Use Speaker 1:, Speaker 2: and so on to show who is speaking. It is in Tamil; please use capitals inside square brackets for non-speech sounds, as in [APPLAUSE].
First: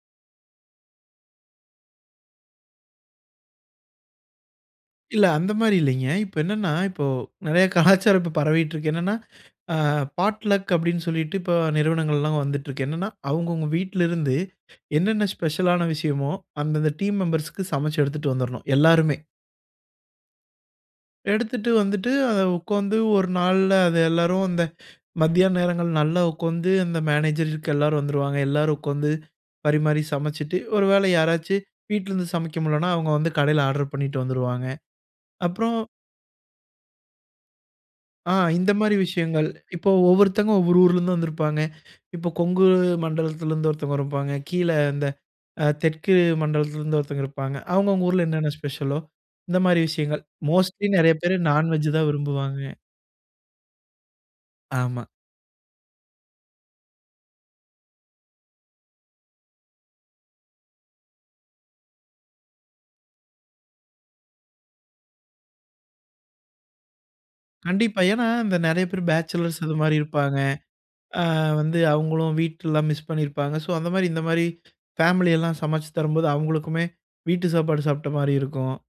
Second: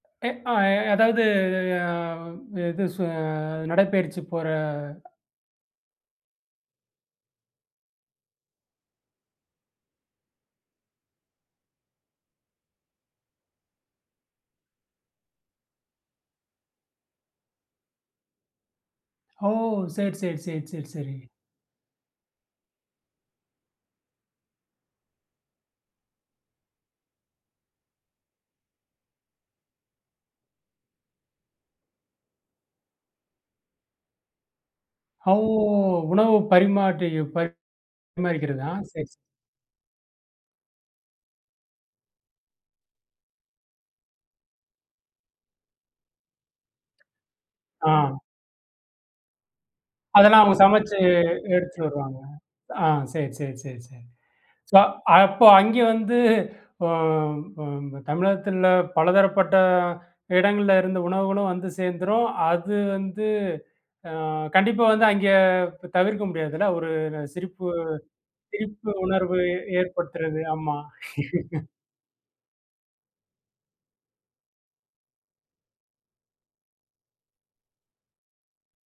Speaker 1: ஏ அ அதாவது அ இது நடைப்பயிற்சி போற
Speaker 2: இல்ல. அந்த மாரி இல்லைங்க. இப்ப என்னன்னா, இப்போ நெறைய கலாச்சாரம் பரவிட்டு இருக்கு. என்னன்னா, ஆ பாட் லக் அப்டின்னு சொல்லிட்டு இப்ப நிறுவனங்கள்லாம் வந்துட்டு இருக்கு. என்னன்னா அவங்கவுங்க வீட்ல இருந்து என்னன்ன ஸ்பெஷல் ஆன விஷயமோ அந்தந்த டீம் மெம்பர்ஸ்க்கு சமைச்சு எடுத்துட்டு வந்துறணும் எல்லாருமே.
Speaker 1: ஓஹ் சரி, சரி, சரி, சரி, சரி.
Speaker 2: எடுத்துட்டு வந்துட்டு அத உட்காந்து ஒரு நாள்ல அது எல்லாரும் அந்த மதியான நேரங்கள் நல்லா உட்காந்து அந்த மேனேஜருக்கு எல்லாரும் வந்துருவாங்க. எல்லாரும் உட்கார்ந்து பரிமாறி சமைச்சிட்டு ஒருவேள யாராச்சு வீட்டிலருந்து சமைக்க முடியலனா அவங்க வந்து கடைல ஆர்டர் பண்ணிட்டு வந்துருவாங்க.
Speaker 1: அவ்
Speaker 2: அப்புறம்
Speaker 1: உணவு பரிமாற்றி
Speaker 2: ஆ
Speaker 1: பரிமாறிக்கிறதா?
Speaker 2: இந்த மாரி
Speaker 1: சரி, சரி.
Speaker 2: விஷயங்கள். இப்போ ஒவ்வொருத்தங்க ஒவ்வொரு ஊரிலிருந்தும் வந்திருப்பாங்க. இப்போ கொங்கு மண்டலத்திலிருந்து ஒருத்தவங்க இருப்பாங்க. கீழ இந்த அ தெற்கு மண்டலத்திலிருந்து ஒருத்தவங்க இருப்பாங்க. அவங்க
Speaker 1: ஆ.
Speaker 2: அவங்க ஊருல என்னென்ன ஸ்பெஷலோ இந்த மாரி விஷயங்கள்.
Speaker 1: அதெல்லாம் அவங்க
Speaker 2: மோஸ்ட்லி
Speaker 1: சமைச்சு
Speaker 2: நெறைய பேர்
Speaker 1: எடுத்துட்டு
Speaker 2: நான்வெஜ் தான்
Speaker 1: வருவாங்களா?
Speaker 2: விரும்புவாங்க.
Speaker 1: ஆ சரி, சரி, சரி, சரி. ஸோ
Speaker 2: ஆமா.
Speaker 1: அப்ப அங்கே வந்து ஒ ஒ தமிழகத்தில பலதரப்பட்ட இடங்கள்ல இருந்த உணவுகளும் வந்து சேர்ந்துரும். அது வந்து அ கண்டிப்பா வந்து அங்கே தவிர்க்க முடியாதுல்ல. ஒரு சிரிப்பு
Speaker 2: கண்டிப்பா, ஏன்னா இந்த நெறைய
Speaker 1: சிரிப்பு
Speaker 2: பேர்
Speaker 1: உணர்வு
Speaker 2: பேச்சலர்ஸ் அது மாரி இருப்பாங்க.
Speaker 1: ஏற்படுத்துறது. ஆமா
Speaker 2: அ
Speaker 1: [LAUGHS]
Speaker 2: வந்து அவங்களும் வீட்டலாம் மிஸ் பண்ணியிருப்பாங்க. ஸோ அந்த மாரி, இந்த மாரி ஃபேமிலி எல்லாம் சமைச்சு தரும்போது அவங்களுக்குமே வீட்டு சாப்பாடு சாப்பிட்ட மாரி இருக்கும்.